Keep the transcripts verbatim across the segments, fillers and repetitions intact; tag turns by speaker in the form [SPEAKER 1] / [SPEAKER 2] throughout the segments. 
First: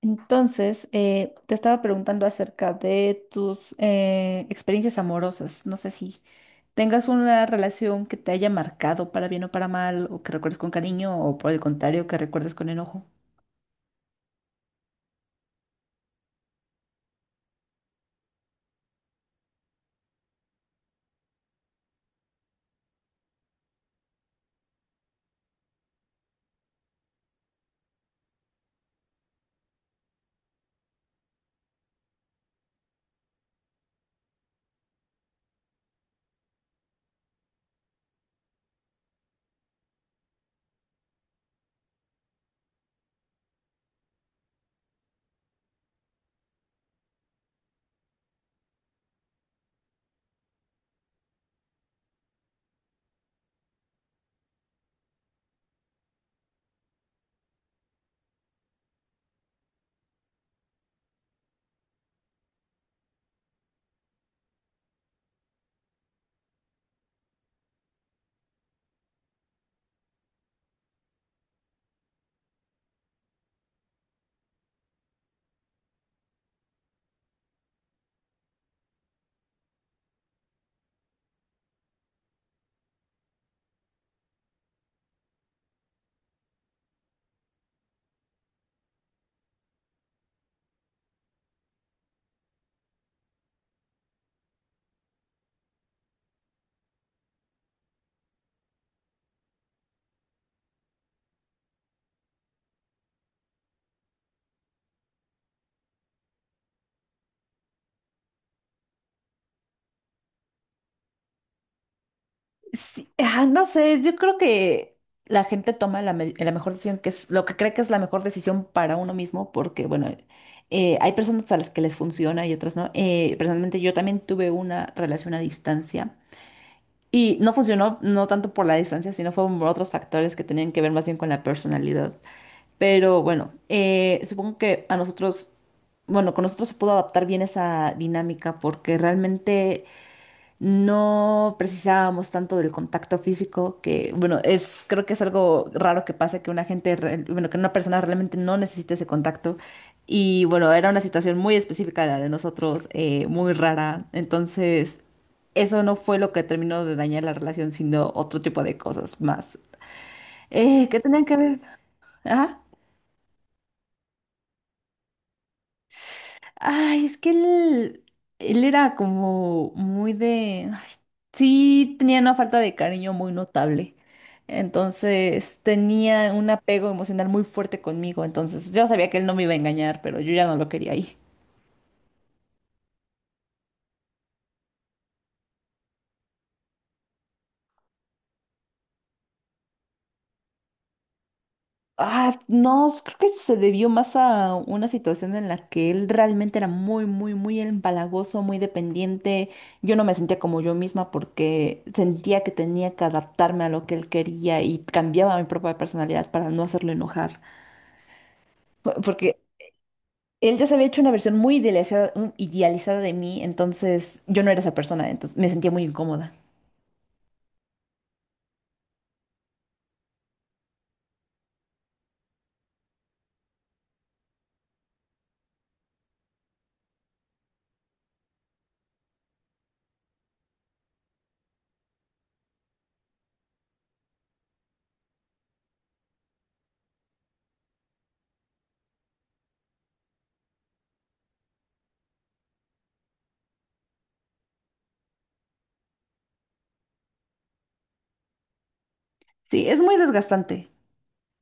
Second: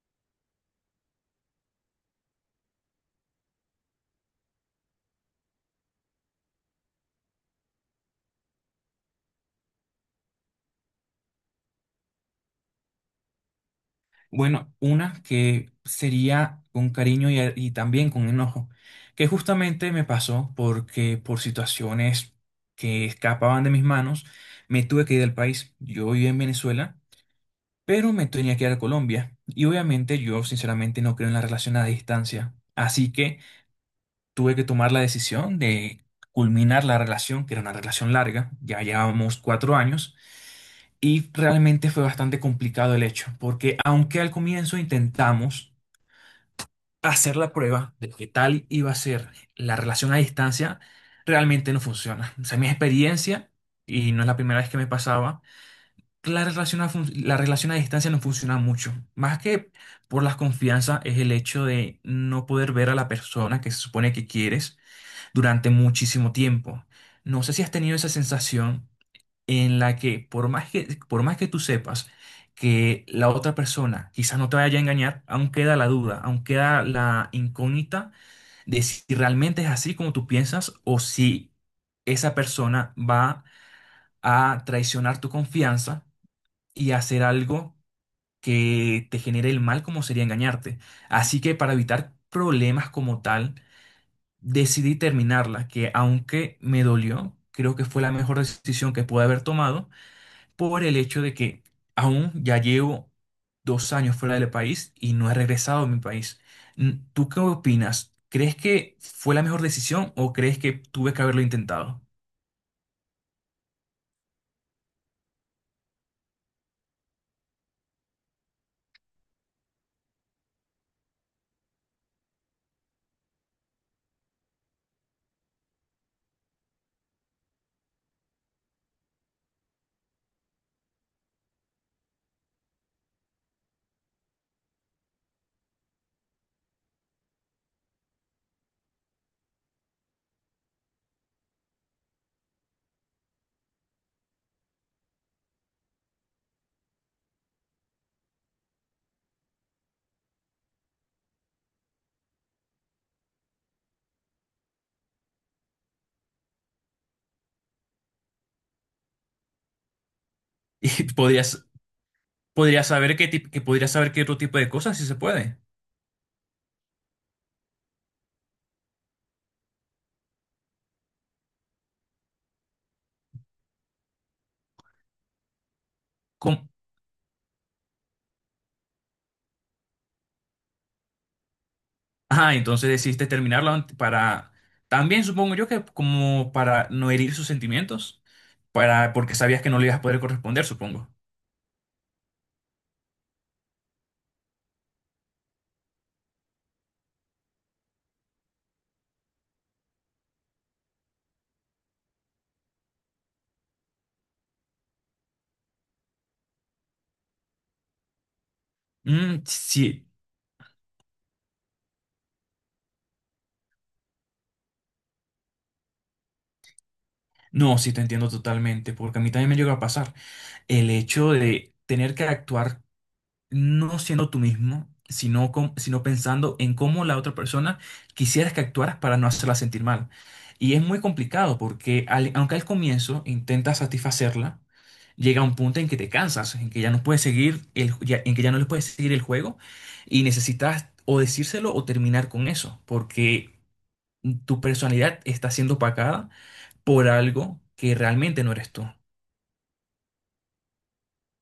[SPEAKER 1] Entonces, eh, te estaba preguntando acerca de tus eh, experiencias amorosas. No sé si tengas una relación que te haya marcado para bien o para mal, o que recuerdes con cariño, o por el contrario, que recuerdes con enojo.
[SPEAKER 2] Bueno, una que sería con cariño y, y también con enojo, que justamente me pasó porque por situaciones que escapaban de mis manos, me tuve que ir del país. Yo vivía en Venezuela, pero me tenía que ir a Colombia. Y obviamente yo sinceramente no creo en la relación a distancia. Así que tuve que tomar la decisión de culminar la relación, que era una relación larga, ya llevábamos cuatro años, y realmente fue bastante complicado el hecho, porque aunque al comienzo intentamos hacer la prueba de qué tal iba a ser la relación a distancia realmente no funciona. O sea, mi experiencia, y no es la primera vez que me pasaba, que la relación a, fun- la relación a distancia no funciona mucho. Más que por las confianzas es el hecho de no poder ver a la persona que se supone que quieres durante muchísimo tiempo. No sé si has tenido esa sensación en la que por más que, por más que tú sepas que la otra persona quizás no te vaya a engañar, aún queda la duda, aún queda la incógnita de si realmente es así como tú piensas o si esa persona va a traicionar tu confianza y hacer algo que te genere el mal como sería engañarte. Así que para evitar problemas como tal, decidí terminarla, que aunque me dolió, creo que fue la mejor decisión que pude haber tomado por el hecho de que aún ya llevo dos años fuera del país y no he regresado a mi país. Mm, ¿tú qué opinas? ¿Crees que fue la mejor decisión o crees que tuve que haberlo intentado?
[SPEAKER 1] Sí, ah, no sé, yo creo que la gente toma la, me- la mejor decisión, que es lo que cree que es la mejor decisión para uno mismo, porque, bueno, eh, hay personas a las que les funciona y otras no. Eh, personalmente, yo también tuve una relación a distancia. Y no funcionó no tanto por la distancia, sino fueron por otros factores que tenían que ver más bien con la personalidad. Pero bueno, eh, supongo que a nosotros, bueno, con nosotros se pudo adaptar bien esa dinámica porque realmente no precisábamos tanto del contacto físico, que bueno, es, creo que es algo raro que pase que una gente, re- bueno, que una persona realmente no necesite ese contacto. Y bueno, era una situación muy específica la de nosotros, eh, muy rara. Entonces, eso no fue lo que terminó de dañar la relación, sino otro tipo de cosas más. Eh, ¿qué
[SPEAKER 2] Y
[SPEAKER 1] tenían que ver?
[SPEAKER 2] podrías,
[SPEAKER 1] Ajá.
[SPEAKER 2] podrías saber qué tip- que podrías saber qué otro tipo de cosas si se puede.
[SPEAKER 1] Ay, es que él, él era como muy de... ay, sí, tenía una falta de cariño muy notable. Entonces tenía un
[SPEAKER 2] ¿Cómo?
[SPEAKER 1] apego emocional muy fuerte conmigo. Entonces yo sabía que él no me iba a engañar, pero yo ya no lo quería ahí.
[SPEAKER 2] Ah, entonces decidiste terminarlo ant- para también supongo yo que como para no herir sus sentimientos, para porque sabías que no le ibas a poder corresponder, supongo.
[SPEAKER 1] Ah, no, s- creo que se debió más a una situación en la que él realmente era muy, muy, muy empalagoso, muy dependiente. Yo no me sentía como yo misma porque sentía que tenía que adaptarme a lo que él quería y cambiaba mi propia personalidad para no hacerlo enojar. Po- Porque
[SPEAKER 2] Mm, sí.
[SPEAKER 1] él ya se había hecho una versión muy idealizada, un- idealizada de mí, entonces yo no era esa persona, entonces me sentía muy incómoda.
[SPEAKER 2] No, sí te entiendo totalmente, porque a mí también me llegó a pasar. El hecho de tener que actuar no siendo tú mismo, sino, com- sino pensando en cómo la otra persona quisieras que actuaras para no hacerla sentir mal. Y es muy complicado porque al- aunque al comienzo intentas satisfacerla, llega un punto en que te cansas, en que ya no puedes seguir el, ya- en que ya no le puedes seguir el juego y necesitas o decírselo o terminar con eso, porque tu personalidad está siendo opacada por algo que realmente no eres tú.
[SPEAKER 1] Sí, es muy desgastante.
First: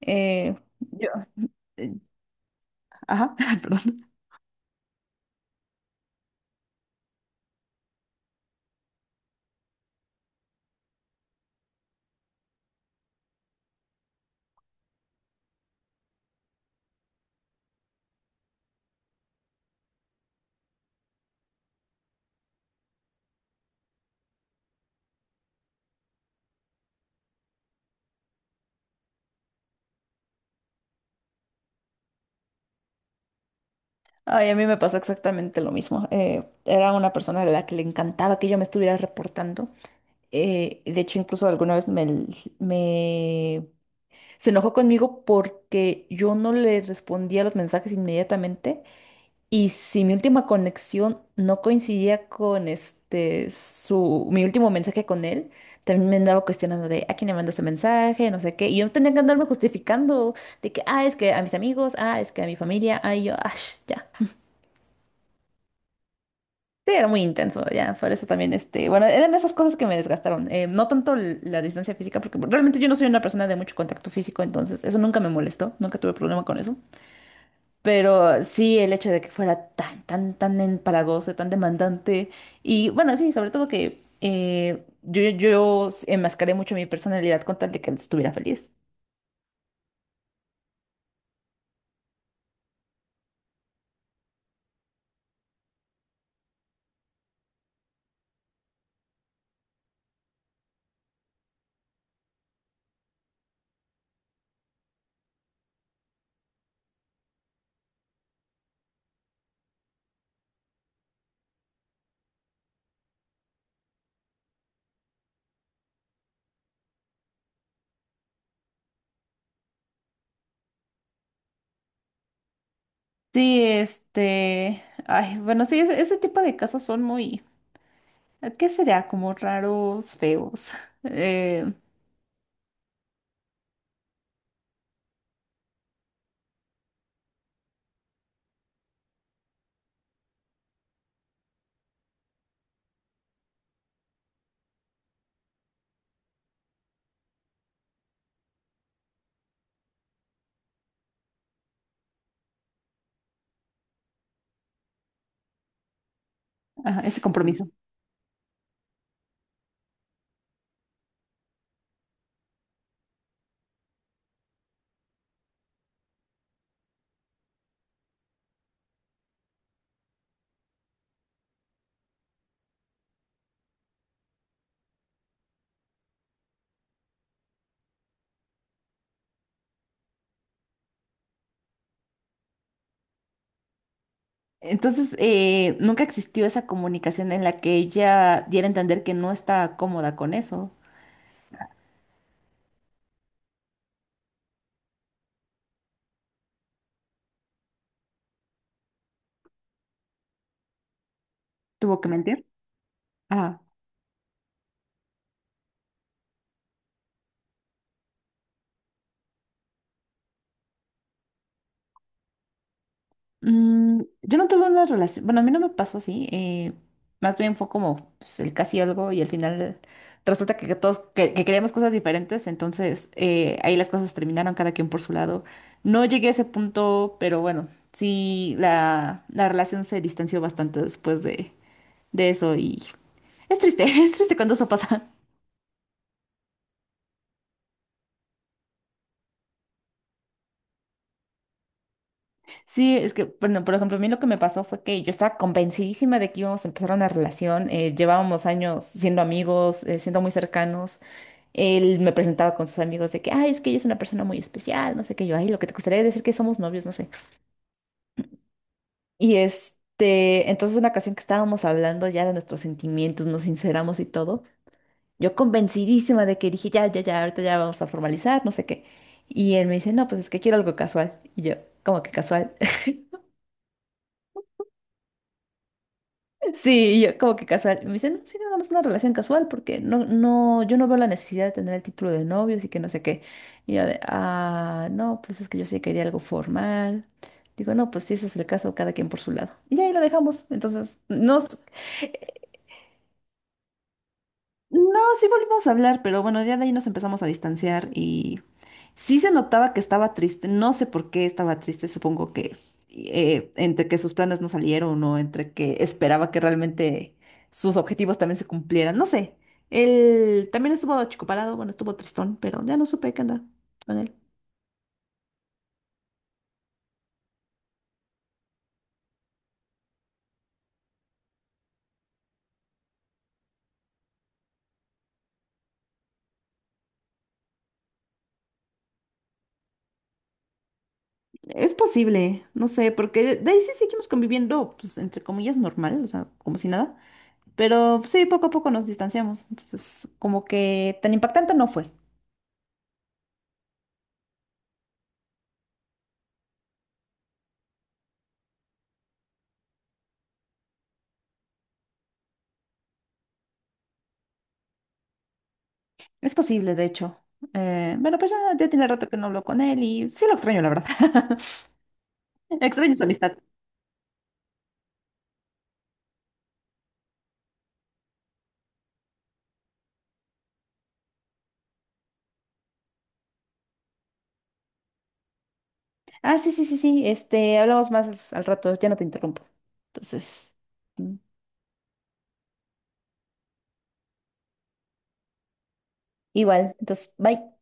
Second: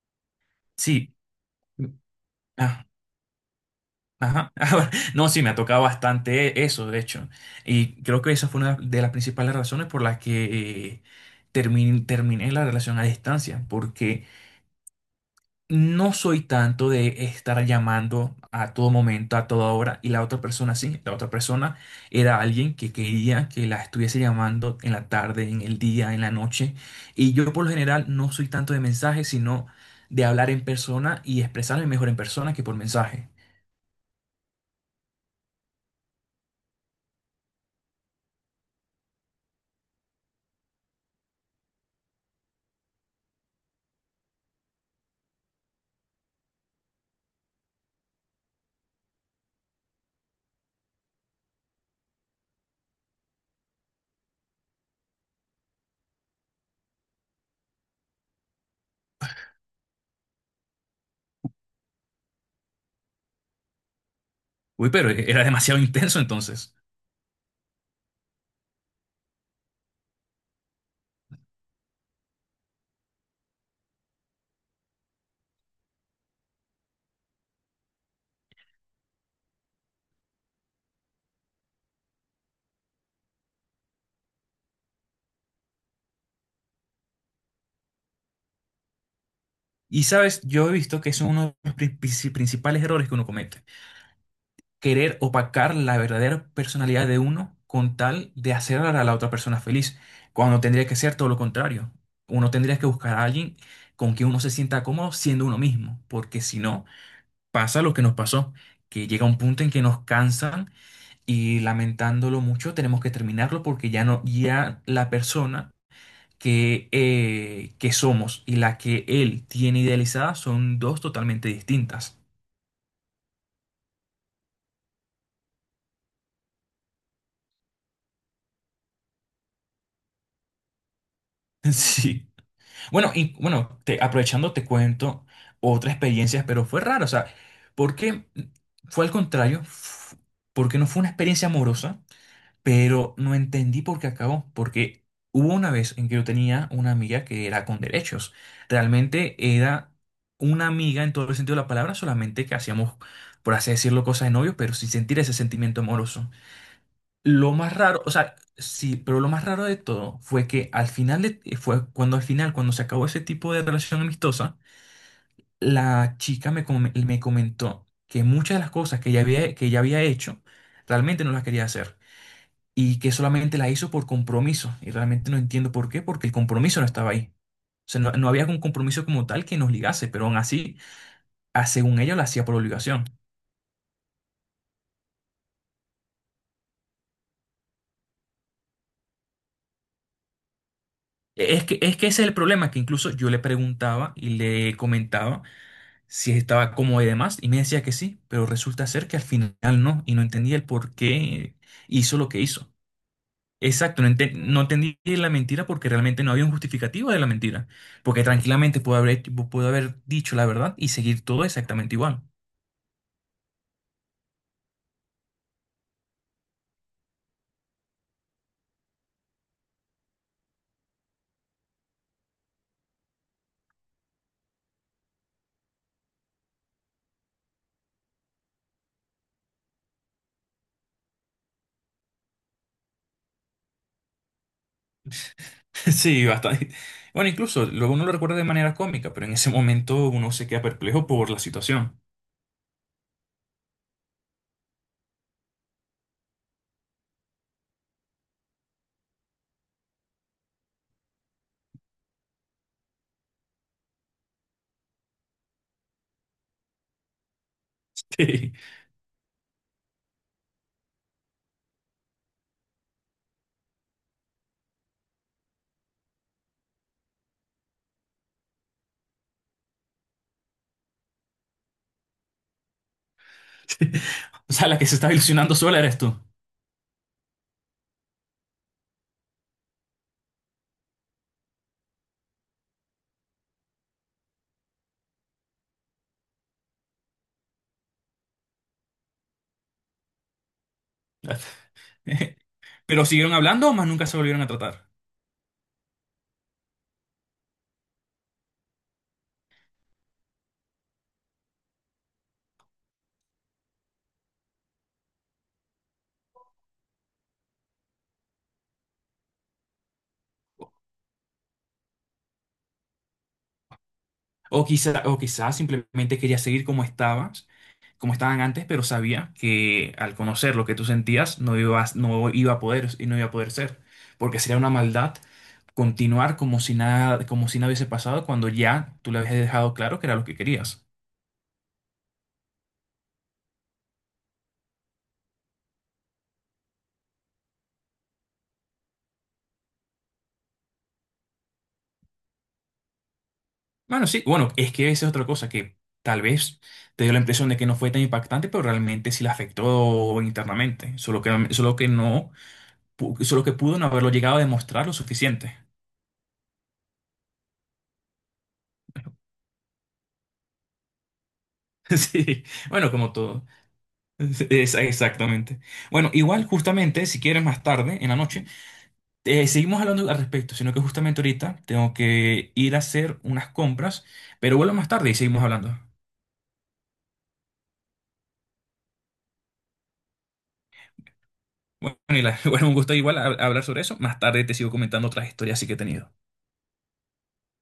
[SPEAKER 1] Eh, yo,
[SPEAKER 2] Sí.
[SPEAKER 1] eh,
[SPEAKER 2] ah
[SPEAKER 1] ajá, perdón.
[SPEAKER 2] Ajá. No, sí, me ha tocado bastante eso, de hecho. Y creo que esa fue una de las principales razones por las que eh, termin- terminé la relación a distancia, porque no soy tanto de estar llamando a todo momento, a toda hora, y la otra persona sí, la otra persona era alguien que quería que la estuviese llamando en la tarde, en el día, en la noche, y yo por lo general no soy tanto de mensajes, sino de hablar en persona y expresarme mejor en persona que por mensaje.
[SPEAKER 1] Ay, a mí me pasó exactamente lo mismo. Eh, era una persona a la que le encantaba que yo me estuviera reportando. Eh, de hecho, incluso alguna vez me, me- se enojó conmigo porque yo no le respondía los mensajes inmediatamente. Y si mi última conexión no coincidía con este su mi último mensaje con él, también me andaba cuestionando de a quién le mandó este mensaje, no sé qué. Y yo tenía que andarme justificando de que ah, es que a mis amigos, ah, es que a mi familia, ah, y yo, ah, ya.
[SPEAKER 2] Uy, pero e-, era demasiado intenso entonces.
[SPEAKER 1] Sí, era muy intenso, ya, por eso también, este, bueno, eran esas cosas que me desgastaron, eh, no tanto l- la distancia física, porque realmente yo no soy una persona de mucho contacto físico, entonces eso nunca me molestó, nunca tuve problema con eso, pero sí el hecho de que fuera tan, tan, tan empalagoso, tan demandante, y bueno, sí, sobre todo que eh, yo, yo enmascaré mucho mi personalidad con tal de que él estuviera feliz.
[SPEAKER 2] Y sabes, yo he visto que es uno de los princi- principales errores que uno comete. Querer opacar la verdadera personalidad de uno con tal de hacer a la otra persona feliz, cuando tendría que ser todo lo contrario. Uno tendría que buscar a alguien con quien uno se sienta cómodo siendo uno mismo, porque si no, pasa lo que nos pasó, que llega un punto en que nos cansan y lamentándolo mucho tenemos que terminarlo porque ya no, ya la persona que, eh, que somos y la que él tiene idealizada son dos totalmente distintas.
[SPEAKER 1] Sí, este, ay, bueno, sí, ese, ese tipo de casos son muy, ¿qué será? Como raros, feos. Eh,
[SPEAKER 2] Sí. Bueno, y bueno, te- aprovechando te cuento otra experiencia, pero fue rara, o sea, porque fue al contrario, f- porque no fue una experiencia amorosa, pero no entendí por qué acabó, porque hubo una vez en que yo tenía una amiga que era con derechos, realmente era una amiga en todo el sentido de la palabra, solamente que hacíamos, por así decirlo, cosas de novio, pero sin sentir ese sentimiento amoroso.
[SPEAKER 1] Ajá, ese
[SPEAKER 2] Lo
[SPEAKER 1] compromiso.
[SPEAKER 2] más raro, o sea, sí, pero lo más raro de todo fue que al final, de- eh, fue cuando al final, cuando se acabó ese tipo de relación amistosa, la chica me, com- me comentó que muchas de las cosas que ella había, que ella había hecho, realmente no las quería hacer y que solamente la hizo por compromiso. Y realmente no entiendo por qué, porque el compromiso no estaba ahí. O sea, no, no había un compromiso como tal que nos ligase, pero aún así, ah, según ella, lo hacía por obligación.
[SPEAKER 1] Entonces, eh, nunca existió esa comunicación en la que ella diera a entender que no está cómoda con eso.
[SPEAKER 2] E, Es que, es que ese es el problema, que incluso yo le preguntaba y le comentaba si estaba cómoda y demás, y me decía que sí, pero resulta ser que al final no, y no entendía el por qué
[SPEAKER 1] ¿Tuvo que
[SPEAKER 2] hizo lo que
[SPEAKER 1] mentir?
[SPEAKER 2] hizo.
[SPEAKER 1] Ah,
[SPEAKER 2] Exacto, no, enten- no entendí la mentira porque realmente no había un justificativo de la mentira, porque tranquilamente pudo haber, hecho- pudo haber dicho la verdad y seguir todo exactamente igual.
[SPEAKER 1] mm, yo no tuve una relación, bueno, a mí no me pasó así. Eh, más bien fue como pues, el casi algo y al final resulta que, que todos que, que queríamos cosas diferentes, entonces eh, ahí las cosas terminaron cada quien por su lado. No llegué a ese punto, pero bueno, sí, la, la relación se distanció bastante después de, de eso. Es triste, es triste cuando eso pasa.
[SPEAKER 2] Sí, bastante. Bueno, incluso luego uno lo recuerda de manera cómica, pero en ese momento uno se queda perplejo por la situación.
[SPEAKER 1] Sí, es que, bueno, por ejemplo, a mí lo que me pasó fue que yo estaba convencidísima de que íbamos a empezar una relación. Eh, llevábamos años siendo amigos, eh, siendo muy cercanos. Él me presentaba con sus amigos de que, ay, es que ella es una persona muy especial, no sé qué yo, ay, lo que te gustaría decir que somos novios, no sé.
[SPEAKER 2] Sí,
[SPEAKER 1] Y este, entonces una ocasión que estábamos hablando ya de nuestros sentimientos, nos sinceramos y todo, yo convencidísima de que dije, ya, ya, ya, ahorita ya vamos a formalizar, no sé qué. Y él me dice, no, pues es que quiero algo casual. Y yo, ¿cómo que casual?
[SPEAKER 2] sí. O sea, la que se estaba ilusionando sola eres tú.
[SPEAKER 1] Sí, y yo como que casual. Y me dice no, sí, nada más una relación casual, porque no, no, yo no veo la necesidad de tener el título de novio, así que no sé qué. Y yo de, ah, no, pues es que yo sí quería algo formal. Digo, no, pues si ese es el caso, cada quien por su lado. Y ahí lo dejamos. Entonces, no, s-
[SPEAKER 2] Pero siguieron hablando, más nunca se volvieron a
[SPEAKER 1] no,
[SPEAKER 2] tratar.
[SPEAKER 1] sí volvimos a hablar, pero bueno, ya de ahí nos empezamos a distanciar y sí se notaba que estaba triste. No sé por qué estaba triste, supongo que eh, entre que sus planes no salieron o entre que esperaba que realmente sus objetivos también se cumplieran. No sé. Él también estuvo achicopalado, bueno, estuvo tristón, pero ya no supe qué anda con él.
[SPEAKER 2] O quizá, o quizás simplemente quería seguir como estabas, como estaban antes, pero sabía que al conocer lo que tú sentías no ibas, no iba a poder y no iba a poder ser, porque sería una maldad continuar como si nada, como si nada hubiese pasado cuando ya tú le habías dejado claro que era lo que querías.
[SPEAKER 1] Es posible, no sé, porque de ahí sí seguimos conviviendo, pues entre comillas, normal, o sea, como si nada. Pero sí, poco a poco nos distanciamos. Entonces, como que tan impactante no fue.
[SPEAKER 2] Bueno, sí, bueno, es que esa es otra cosa que tal vez te dio la impresión de que no fue tan impactante, pero realmente sí la afectó internamente, solo que, solo que no, pu- solo que pudo no haberlo llegado a demostrar lo suficiente.
[SPEAKER 1] Es posible, de hecho. Eh, bueno, pues ya, ya tiene rato que no hablo con él y sí lo extraño, la verdad.
[SPEAKER 2] Sí, bueno,
[SPEAKER 1] Extraño su
[SPEAKER 2] como
[SPEAKER 1] amistad.
[SPEAKER 2] todo. Es- exactamente. Bueno, igual justamente, si quieres más tarde, en la noche, eh, seguimos hablando al respecto, sino que justamente ahorita tengo que ir a hacer unas compras, pero vuelvo más tarde y seguimos hablando.
[SPEAKER 1] Ah, sí, sí, sí, sí. Este, hablamos más al rato, ya no te interrumpo. Entonces, mm,
[SPEAKER 2] Bueno, y la- bueno, un gusto igual hab- hablar sobre eso. Más tarde te sigo comentando otras historias sí que he tenido.
[SPEAKER 1] igual. Entonces, bye.